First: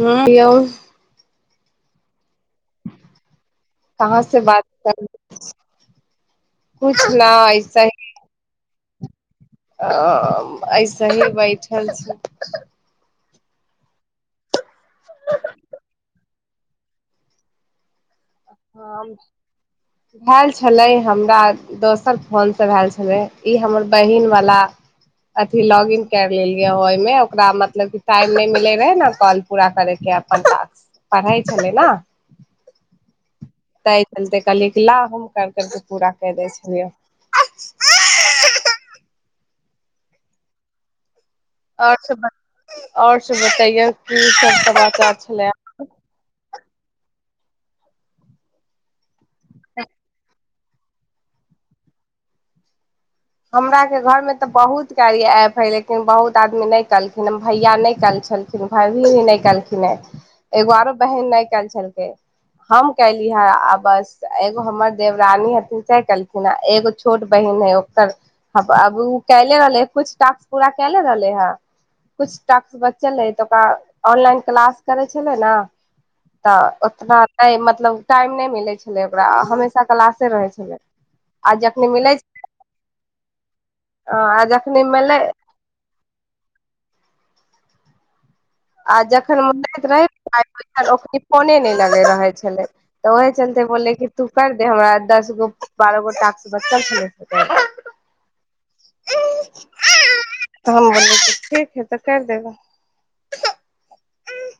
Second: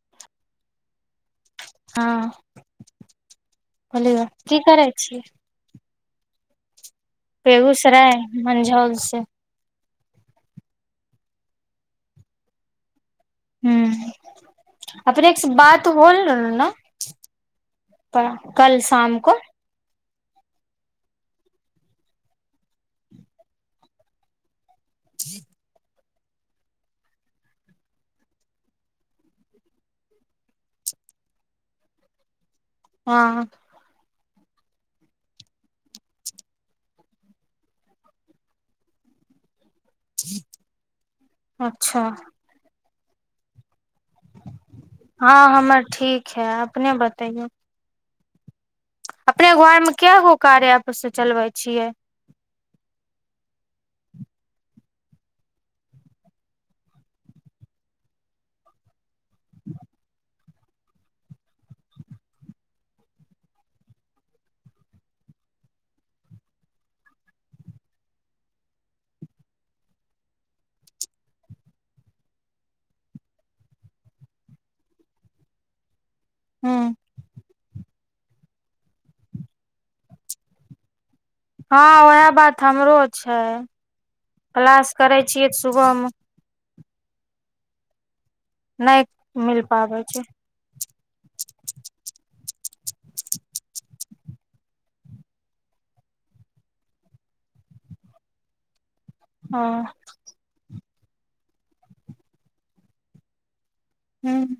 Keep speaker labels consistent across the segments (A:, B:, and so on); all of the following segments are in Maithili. A: हूं यव
B: हँ
A: कहाँ
B: बोलियौ
A: से
B: की
A: बात कर कुछ न ऐसे
B: बेगुसराय मंझौउ से
A: आ ऐसही बैठल छी।
B: हूँ अपने स बात होल रहे ह कल
A: हम
B: शाम को।
A: भेल छलै हमरा दोसर फोनसँ भेल छलै ई हमर बहीन वला अथि लॉग इन कर लेलियै ओहिमे ओकरा मतलब टाइम नहि मिलै रहै ने कॉल पूरा करैके अपन पढ़ै छलै ने
B: हँ
A: तय चलते कहलियै ला हम कर करके पूरा क दै छलियै
B: ठीक
A: आओर
B: अच्छा
A: सब बत- आओर सब बतैयए की सब समाचार छलै
B: हँ हमर ठीक है अपने बतैयौ अपने बारे में काएगो कार्य एप्प से चलबै छियै
A: हमरा के घरमें तऽ बहुत क ऐप हे लेकिन बहुत आदमी नहि कलखिन हे भैया नहि कल छलखिन भीनी नहि केलखिन हे एगो आरो बहिन नहि कल छलकै हम कली हे आ बस एगो हमर देवरानी हथिन तै केलखिन हे एगो छोट बहिन हे ओकरर आ आब ओ कले रहले ह कुछ टास्क पूरा कले रहले हे कुछ टास्क बच्चले तऽ ओकरा ऑनलाइन क्लास करै छले ने तऽ
B: हूँ
A: ओतना मतलब मतलब टाइम नहि मिलै छलै ओकरा हमेशा क्लासे रहै छलै आ जखनी
B: हँ
A: मिलै
B: उएह
A: छै
B: बात हमरो छै क्लास करै छियैऽ सुबहमे
A: आ
B: नहि
A: जखन
B: मिल
A: म
B: पाबै छै
A: रह ओ फोने नहि लगे रहे छलेय तऽ ओह चलते बोलले कि तू कर दे हमरा दस गो बारह गोाक टॉक्स -
B: हँ
A: ठीक है तऽ कर देब
B: हुँ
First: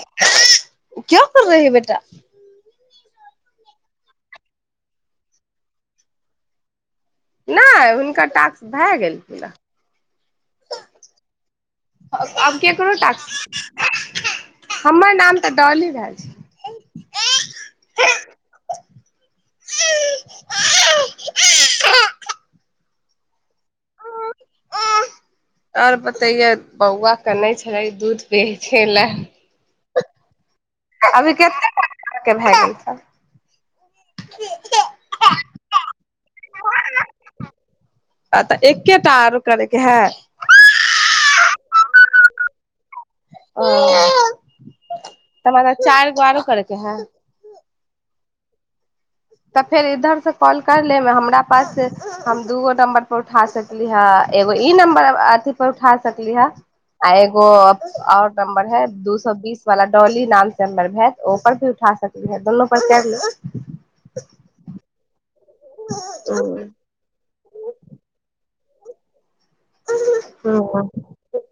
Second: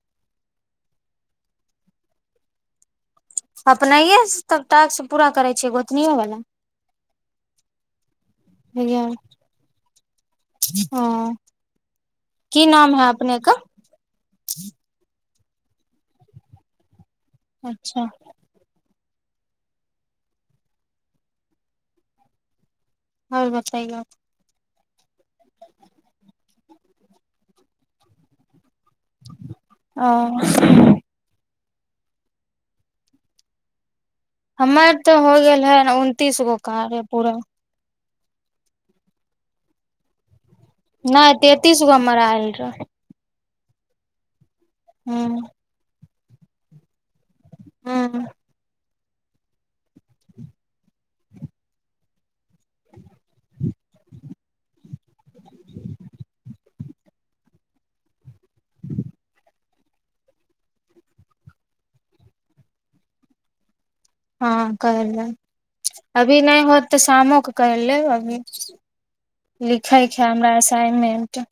A: क्या कर रहे है बेटा
B: अपनाए सँ टास्क पूरा करै छियै गोतनओवला
A: नहि हुनकर टास्क भए गेल
B: हँ
A: आब
B: की
A: केकरो
B: नाम है अपने के
A: टॉक्स हमर नाम तऽ डली भए छै
B: अच्छा
A: [unintelligible]
B: आओर बतैइयो
A: आर बतैेयो बौआ कने छै नहि छले दूध पी छलाह
B: ओ
A: अभी भी कतेक अहाँ कें भए गेल हन
B: हमर तऽ हो गेल है उनतीस गो कार्य पूरा
A: आ तऽ एकेटा आरो करैके है
B: नहि तेंतीस ग हमरा आएल रहे
A: ओ त
B: हूँ
A: मने चारगो आरो करके है
B: हुँ
A: तऽ फेर इधर से कॉल कर लेब हमरा पास से हम दूगो नम्बर पर उठा सकली हे एगो ई नम्बर अथी पर उठा सकली हे आ एगो आओर नम्बर है दू सए बीस वाला डॉली नाम से नर पर भी उठा सकली है दुोनू पर कर ले
B: हँ करै अभी नहि होत तऽ शामो कइले होथिन [unintelligible] लिखैके ह हमरा
A: हँ
B: असाइनमेंट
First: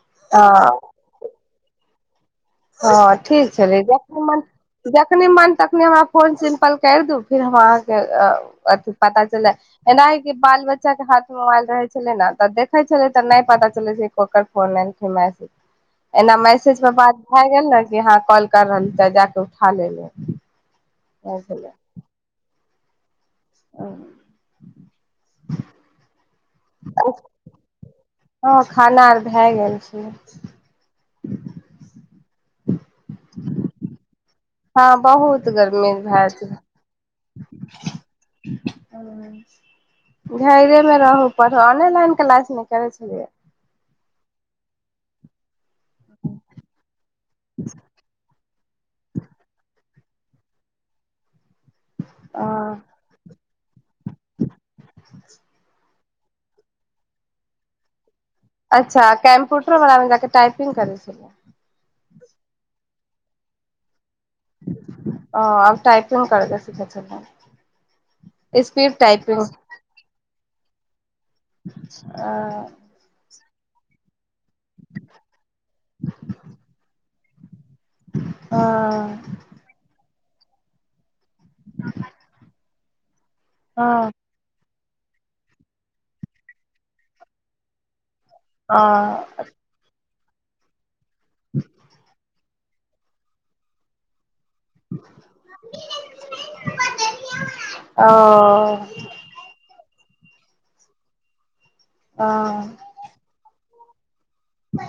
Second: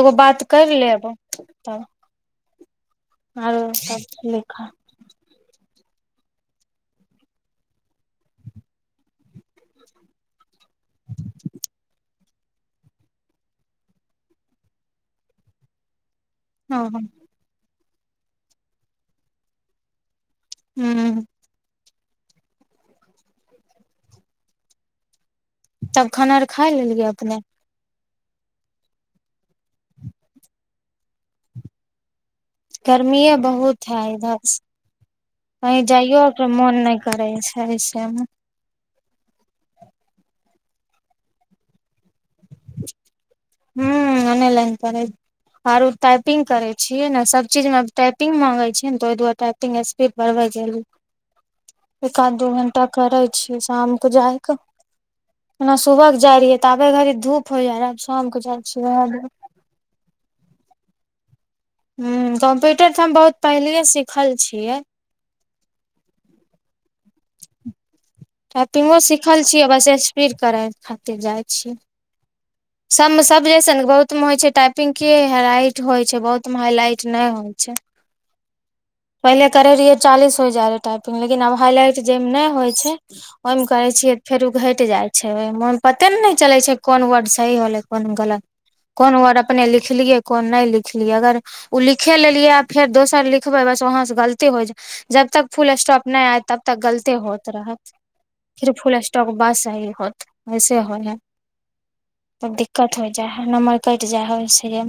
B: एगो बात करि
A: हँ
B: लेब तऽ
A: हँ ठीक छलै जखनी मन
B: लिखा
A: जखनी मन त जखनी हमरा फोन सिम्पल कर दू फिर हम अहाँ के अथि पता चल एना है के बाल बच्चा बच्चाके हाथ मे मोबइल रहै छलै न तऽ देखै छलै तऽ नहि पता चलै छै ककर फोन एल मैसेज एना मैसेज
B: हँ
A: मे
B: हँ
A: बात गेल ने कि यहाँ कॉल कर रहल ते जााक उठा ले ले
B: हूँ
A: आएल छलय ओ
B: त खाना आर खा लेलियै अपने
A: हँ खाना आर भए गेल छै
B: गर्मीए बहुत है इधर
A: हँ बहुत
B: कही
A: गर्मी
B: जाइयो
A: भए छै
B: त मोन नहि करै छै ऐसेमे
A: घरेमे रहू पढ़ ऑनलान क्लास नहि करै छलियै
B: हूँ ऑन लाईन करै आर उ टाइपिंग करे छीये ने सब चीज में टाइपिंग में त ओहि दुआरे स्पीड बढ़बै छलीय एक आध दू घण्टा करै छियै शाम के जाइके एना सुबहके जाय रहियै तऽ आबे घड़ी धूप होई जाय रहय
A: अच्छा कम्प्यूटर बला मे टाइप करै छल
B: ह कम्प्यूटर तऽ हम बहुत पहिल सँ
A: ओ आब टाइपो करबै जप
B: टाइपिंगो सिखल छियै बस स्पीड करै ओते जाइ छियै
A: हँ
B: सब मे सब जैसन बहुत मे होइ छै टाइपिंग के हाइलाइट होइ छै बहुत मे हाइलाइट नहि होइ छै
A: हँ
B: पहिले करय रहियै चालीस हो जाय रहे टाइपिंग लेकिन आब हाइलाइट जे मे नहि होइ छै ओहि मे कहय
A: हँ
B: छियै फेरउ घट जाइ छै ओहिमे पते ने नहि चले छै कोन वर्ड सही होलै कोन गलत कोन वर्ड अपने लिखलियै कोन नहि लिख लिखलियै अगर ओ लिखे लेलियै फेर दोसर लिखबै बस वहाँं से गल ती हो जा जब तक फुल स्टॉक नहि आय तब तक गलती होइत रहत फिर
A: ओ
B: फुल स्टॉक बस सही होत वैसे होइ है तऽ
A: हँ
B: दिक्कत हो जाइ है नमर मिटजाय होइ सी हे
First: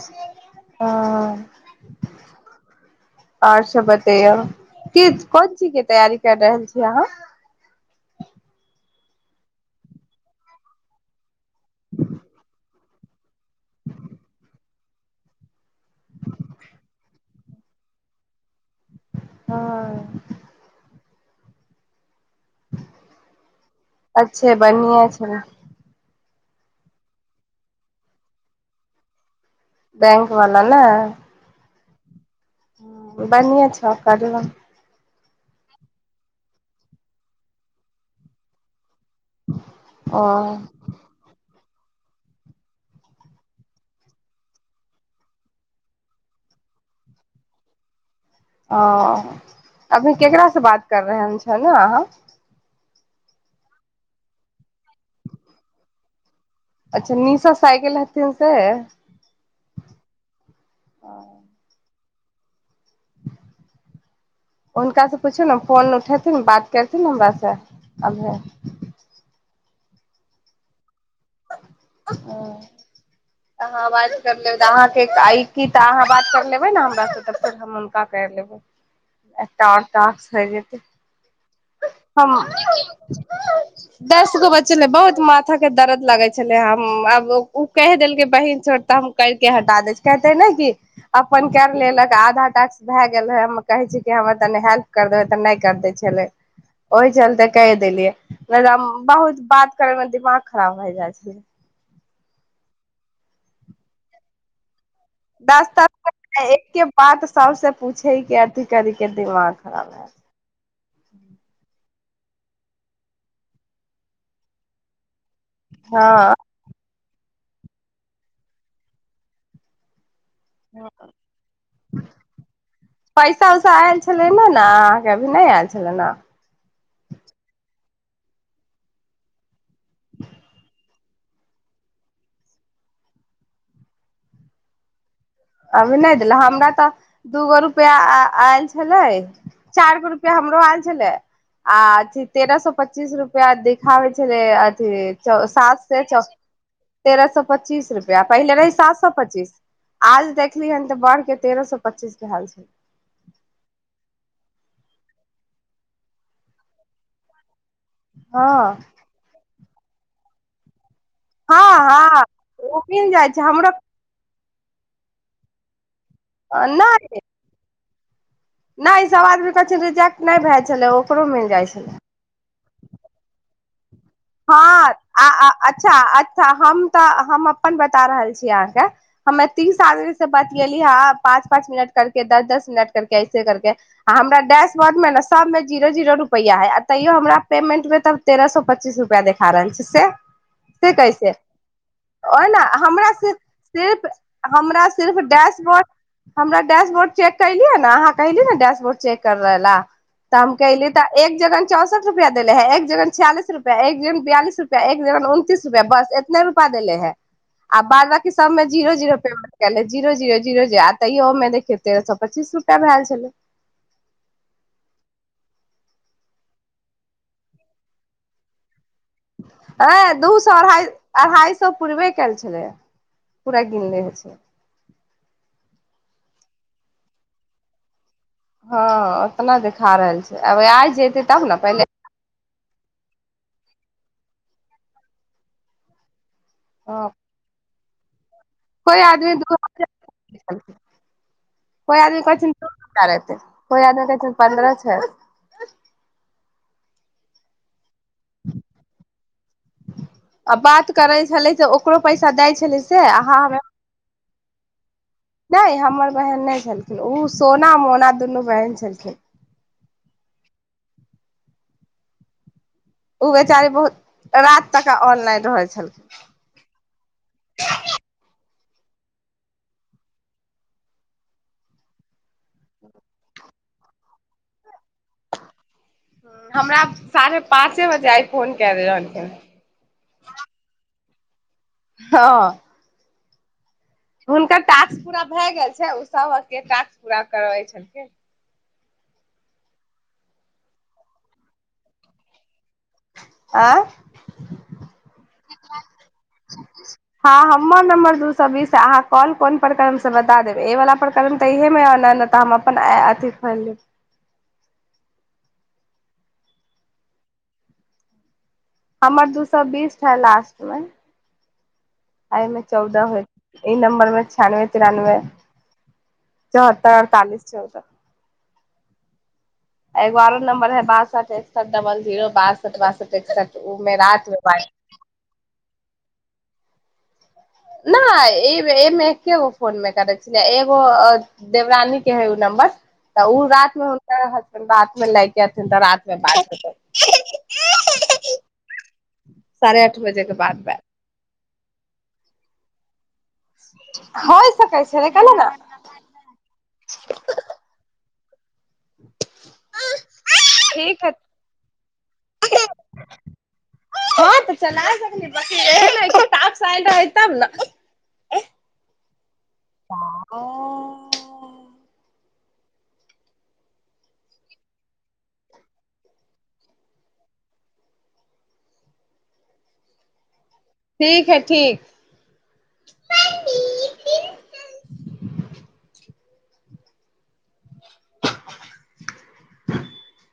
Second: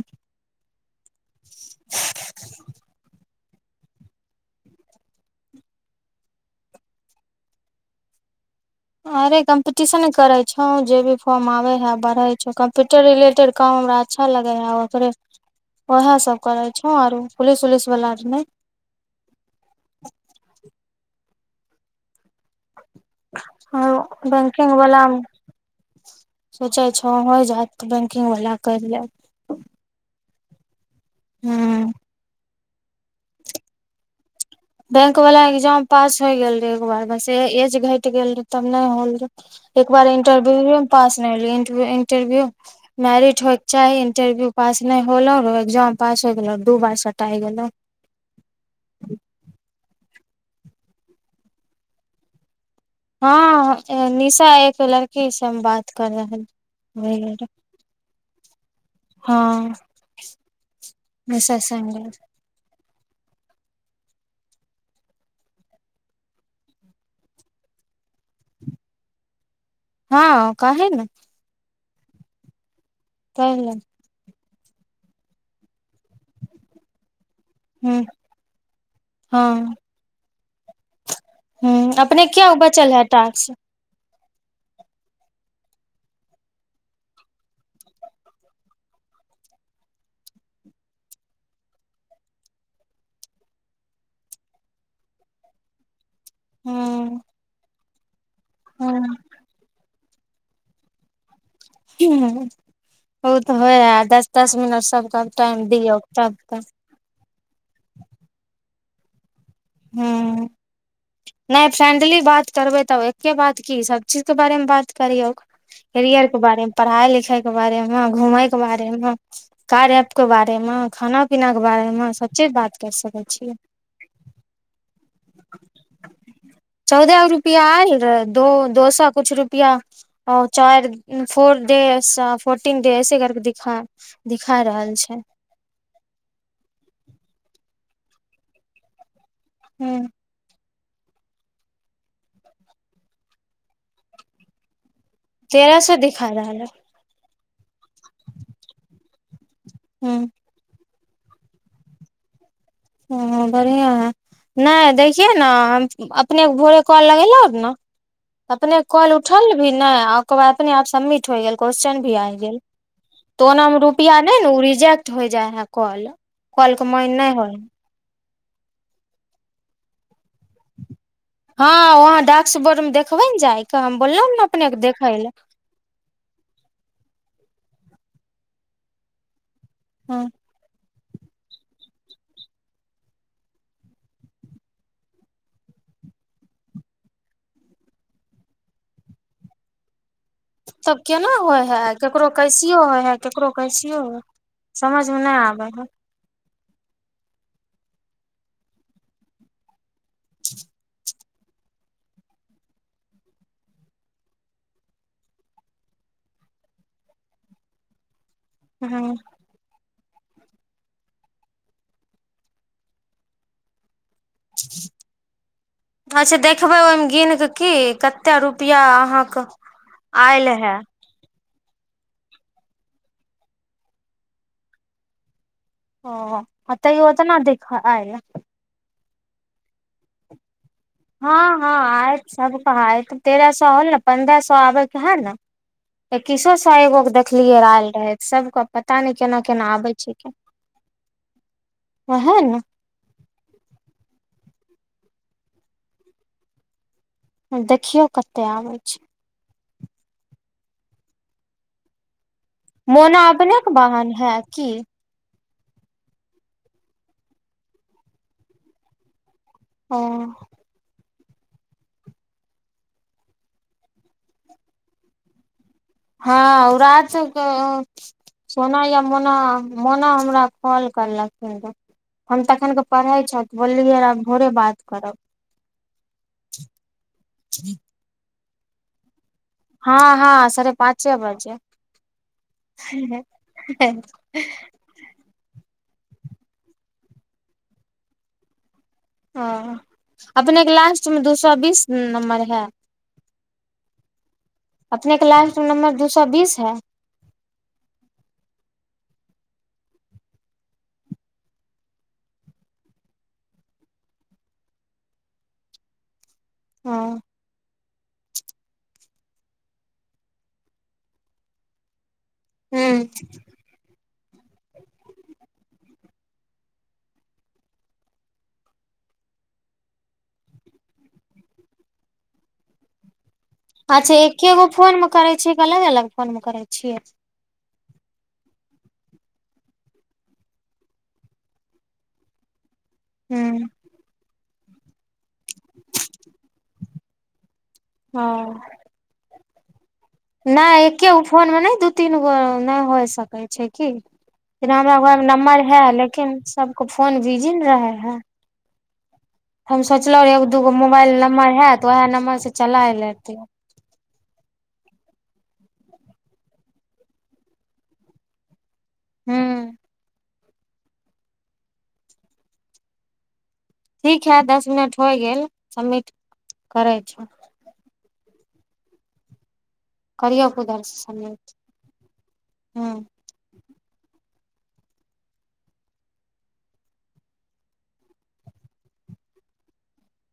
A: हँ आओर सब बतैयौ कि कोन चीज के तैयारी कर रहल छी अहाँ
B: अरे कम्पिटिशन करै छौं जे भी फार्म आबै है भरय छौं कम कम्प्यूटर रिलेटेड काम हमरा अच्छा लगै है ओकरे ओएह सब करै छौ आरो पुलिस उलिस बला आर नहि
A: हँ
B: आरो
A: अच्छे
B: बैंकिंग वला
A: बढ़ियां छै
B: सोचै छौं हो जाइत बैंकिंग वला करि लेब
A: बैंक वाला ने
B: हँ
A: बढ़िआ छ करलौ
B: बैंक वाला एग्जाम पास होय गेल रहे एक बार बस ऐज घटि गेल रहे तब ने होल एक बार
A: ओ
B: इन्टरव्यूओमे पास नहि भेलियै इन्टरव्यू मैरिट होयके चाही इन्टरव्यू पास नहि होलौ एग्जाम पास होय गेलौ दू बार सटाय गेलहु
A: ओ अभी केकास से बात कर रहले छ ने अहाँ
B: हँ निशा एक लड़की से हम बात कर रहले
A: अच्छा
B: वर
A: निशा साइकिल हथिन से
B: हँ बस सग
A: हनकास से पूछो ने फोन उठेथिे न बात करथि न हमरास से अभी
B: हँ काह ने
A: ओ
B: कहले
A: ह बाजे ल तऽ अहाँकेइ की तऽ अहाँ बात कर लेबै ने हमरासँ तऽ फर हम हुनका
B: हूँ
A: कर लेबै हो जेतै
B: ह अपने क्या
A: हम
B: बचल है टस
A: दस गो बच्चे ल बहुत माथा के दर्द लगे छले हम आब ओ कहि देलकै बहिन छोट तऽ हम कर के हटा दे छ कहते ने की अपन कर लेलक आधा टास्क भए गेल रहे हम कहे छी कि हमर तनी हेल्प कर देबे तऽ नहि कर देै छले ओहि
B: हूँ
A: चलते कै सेलिये बहुत बात करैमे भ खराब भ जा छै
B: बहु त होइ हइ दस दस मिनट सब
A: दस दस एकके बात सब से पूछे ह कथ कदी क दिमार खराब भएत
B: हूँ नहि फ्रेंडली बात करबे तब एके बात की सब चीज के बारे मे बात करीौ
A: हँ
B: एरके बार पइल देखे के बारे मे घूमय के बारे मे कार्य के बारेमे खाना पीनाके बारेमे सभचीज बात करि सकै
A: पैसा
B: छियै
A: उसा आयल छलै ने ने अहाँके अभी नहि आयल छलै ने
B: चौदह रुपआ आय दो दो सए कुछु रुपआ चार फोर डेज फोर्टीन डेज ऐसे करके दा दिखा रहल छै
A: अभी नहि देल हमरा तऽ दूगो रुपआ आयल छलै
B: ह
A: चारगो रुपआ हमरो आाल छै छल आ अथ तेरह सए पच्चीस रुपआ देखाबै छलै अथी
B: तेरह
A: सात
B: सौ
A: से च
B: दिखा रहल है
A: तेरह सए पच्चीस रुपैआ पहिले रहै सात सए पच्चीस आज देखली हन बढ़ के तेरह सए पच्चीस के हाल छै
B: ओ बढ़िआँ है नहि देखियै ने हम अपनेके भोरे कल लगेलहु ने
A: हँ
B: अपने कॉल उठेलहुँ भ नहि आकर इतनी सँ समिट होईया
A: हँ
B: कोहचन भी
A: हँ
B: आएगेल
A: ओ मिल जाइ छै हमरो
B: नहि ने ओ रिजेक्ट होइ जाइ हँ कॉल कॉलक मैइन नहि होय
A: नहि सब आदमी कहै छै रिजेक्ट नहि भए छलै ओकरो मिल जाइ छलै
B: हँ वहाँ डाक्स बोर्ड मे देखबे ने चाहि काम
A: हँ अच्छा अच्छा हम तऽ हम अपन बता रहल छी अहाँके हमे तीस आदमी
B: ह
A: सँ बतएलिए पाँच पाँच मिनट कर दस दस मिनट कर ऐसे कर हमरा डैशबोर्ड मे ने सब जीरो जीरो रुपआ है तैयो हमरा पेमेंट में त तेरह स पच्चीस रूप उहा देखा रहल छै से से
B: तब केना
A: कैसे
B: होइ हइ ककरो
A: ओहिना
B: कैसिओ होइ
A: हमरा
B: हइ
A: सिर्फ
B: ककरो
A: सिर्फ
B: कैसियो होइ हइ
A: हमरा सिर्फ
B: समझमे नहि आबै
A: डैशबोर्ड
B: हइ
A: हमरा डैश बोर्ड चेक कलिे ने अहाँ कल न डैश बोर्ड चेक करे ले ते हम कली त एक जगन चौंसठ रुपआ देले हे एक जगन छियालिस रुपया एक जन बियालिस रुपआ एक जन उनतीस रुपैआ बस इतने रुपआ देले है आ बाद सब मे जीरो
B: हूँ
A: जीरो पेमेंट कले जीरो जीरो जीरो आ तैयो ओमे देखियौ तेरह सए पच्चीस रुपआ भए छलै
B: अच्छा देखबै ओहिमे गिन कऽ की कतेक रुपआ अहाँके
A: हँ दू
B: आयल
A: सए
B: हे
A: अढ़ाइ अढ़ाइसए दु सौ पूुरबे कयल छलै पूरा गिनले छै
B: ओ हँ तयौ उतना देख आयल
A: हँ ओतना देखा रहल छै आब आय
B: हँ हँ आयत सब ह तऽ तेरह सए होल ने पन्द्रह सए आबे के है ने बीशो सा एगो के
A: हँ
B: देखलियै र आयल रहे सबके पता
A: कोइ
B: नहि
A: आदमी
B: केना
A: कोइ
B: केना आबै छै
A: आदमी
B: ओएह
A: कहै
B: ने
A: रहै कोइ आदमी कहै पन्द्रह छै
B: देखियौ कतेक आबै छी
A: आ बात करै छले तऽ ओकरो पैसा दै छलै से
B: मोनो
A: अहाँ हमरा
B: अबनेक बाहन है की
A: नहि हमर बहन नहि छलखिन ओ सोना मोना दुनू बहन छलखिन
B: हुँ
A: उ बेचारी बहुत रात तक अनलइन रहै छै
B: हँ रात सोना या मोना मोना हमरा कॉल करलखिन रऽ हम तखन के पढ़े छ बोललियै र भोरे बात करब
A: हमरा साढ़े पाँचे बजे आय कोन क रहलानके
B: हँ हँ सरे पाँच च बाजे
A: हँ
B: ह
A: हुनकर टास्क पूरा भए गेल छै सबक के ास् पूरा करै छलख
B: ह अपनेके लास्ट मे दू सए बीस नम्बर है
A: ह
B: अपने के लास्ट नम्बर दू सए बीस है
A: हमर नमर दू सए बीस अहाँ कोन कोन प्रक्रम से बता देब एहि वला प्रकर्रम तऽ इहेमे नहि ने तऽ हम अपन अथिी खोलि लेब
B: हँ
A: हमर दू सए बीस छैै लास्टमे एहिमे चौदह
B: ह
A: हो ई नम्बर मे छियानबे तिरानबे चौहत्तर अड़तालिस चौतर एगो आारो नंबर है बासठ एकसठ बल जीरो बासठ बासठ एकसठ उ मे
B: अच्छा
A: रात मे
B: एकेगो
A: बात
B: फोन मे करै छियै कि अलग अलग फोन मे करै छियै
A: नहिमे एकेगो फोन मे करै छल एगो देवरानी के है ओ नम्बर तऽ
B: ह
A: ओ रति मे हुनका रात मे लैके अथिन तऽ रति मे बाततै
B: हँ
A: सारे द बजे के बाद ब
B: फोन मे ने दू तीन गो नहि होइ सक कहै छै क
A: होइ
B: जेना
A: सकै
B: हमरा
A: छै देखै
B: घर
A: ने
B: नम्बर है लेकिन सबको फोन भजी ने रहे है हम सोचलहुँ रह एगो दूगो
A: ठीक है
B: मोबाइल नम्बर हए तऽ उएह नम्बरसँ चलाय लेत
A: हँ तऽ चला सकल रहै
B: हूँ
A: तब ने
B: ठीक हइ दस मिनट होय गेल सबमिट करै छ कर कुदर्
A: ठीक है ठीक
B: ह
A: [inaudible]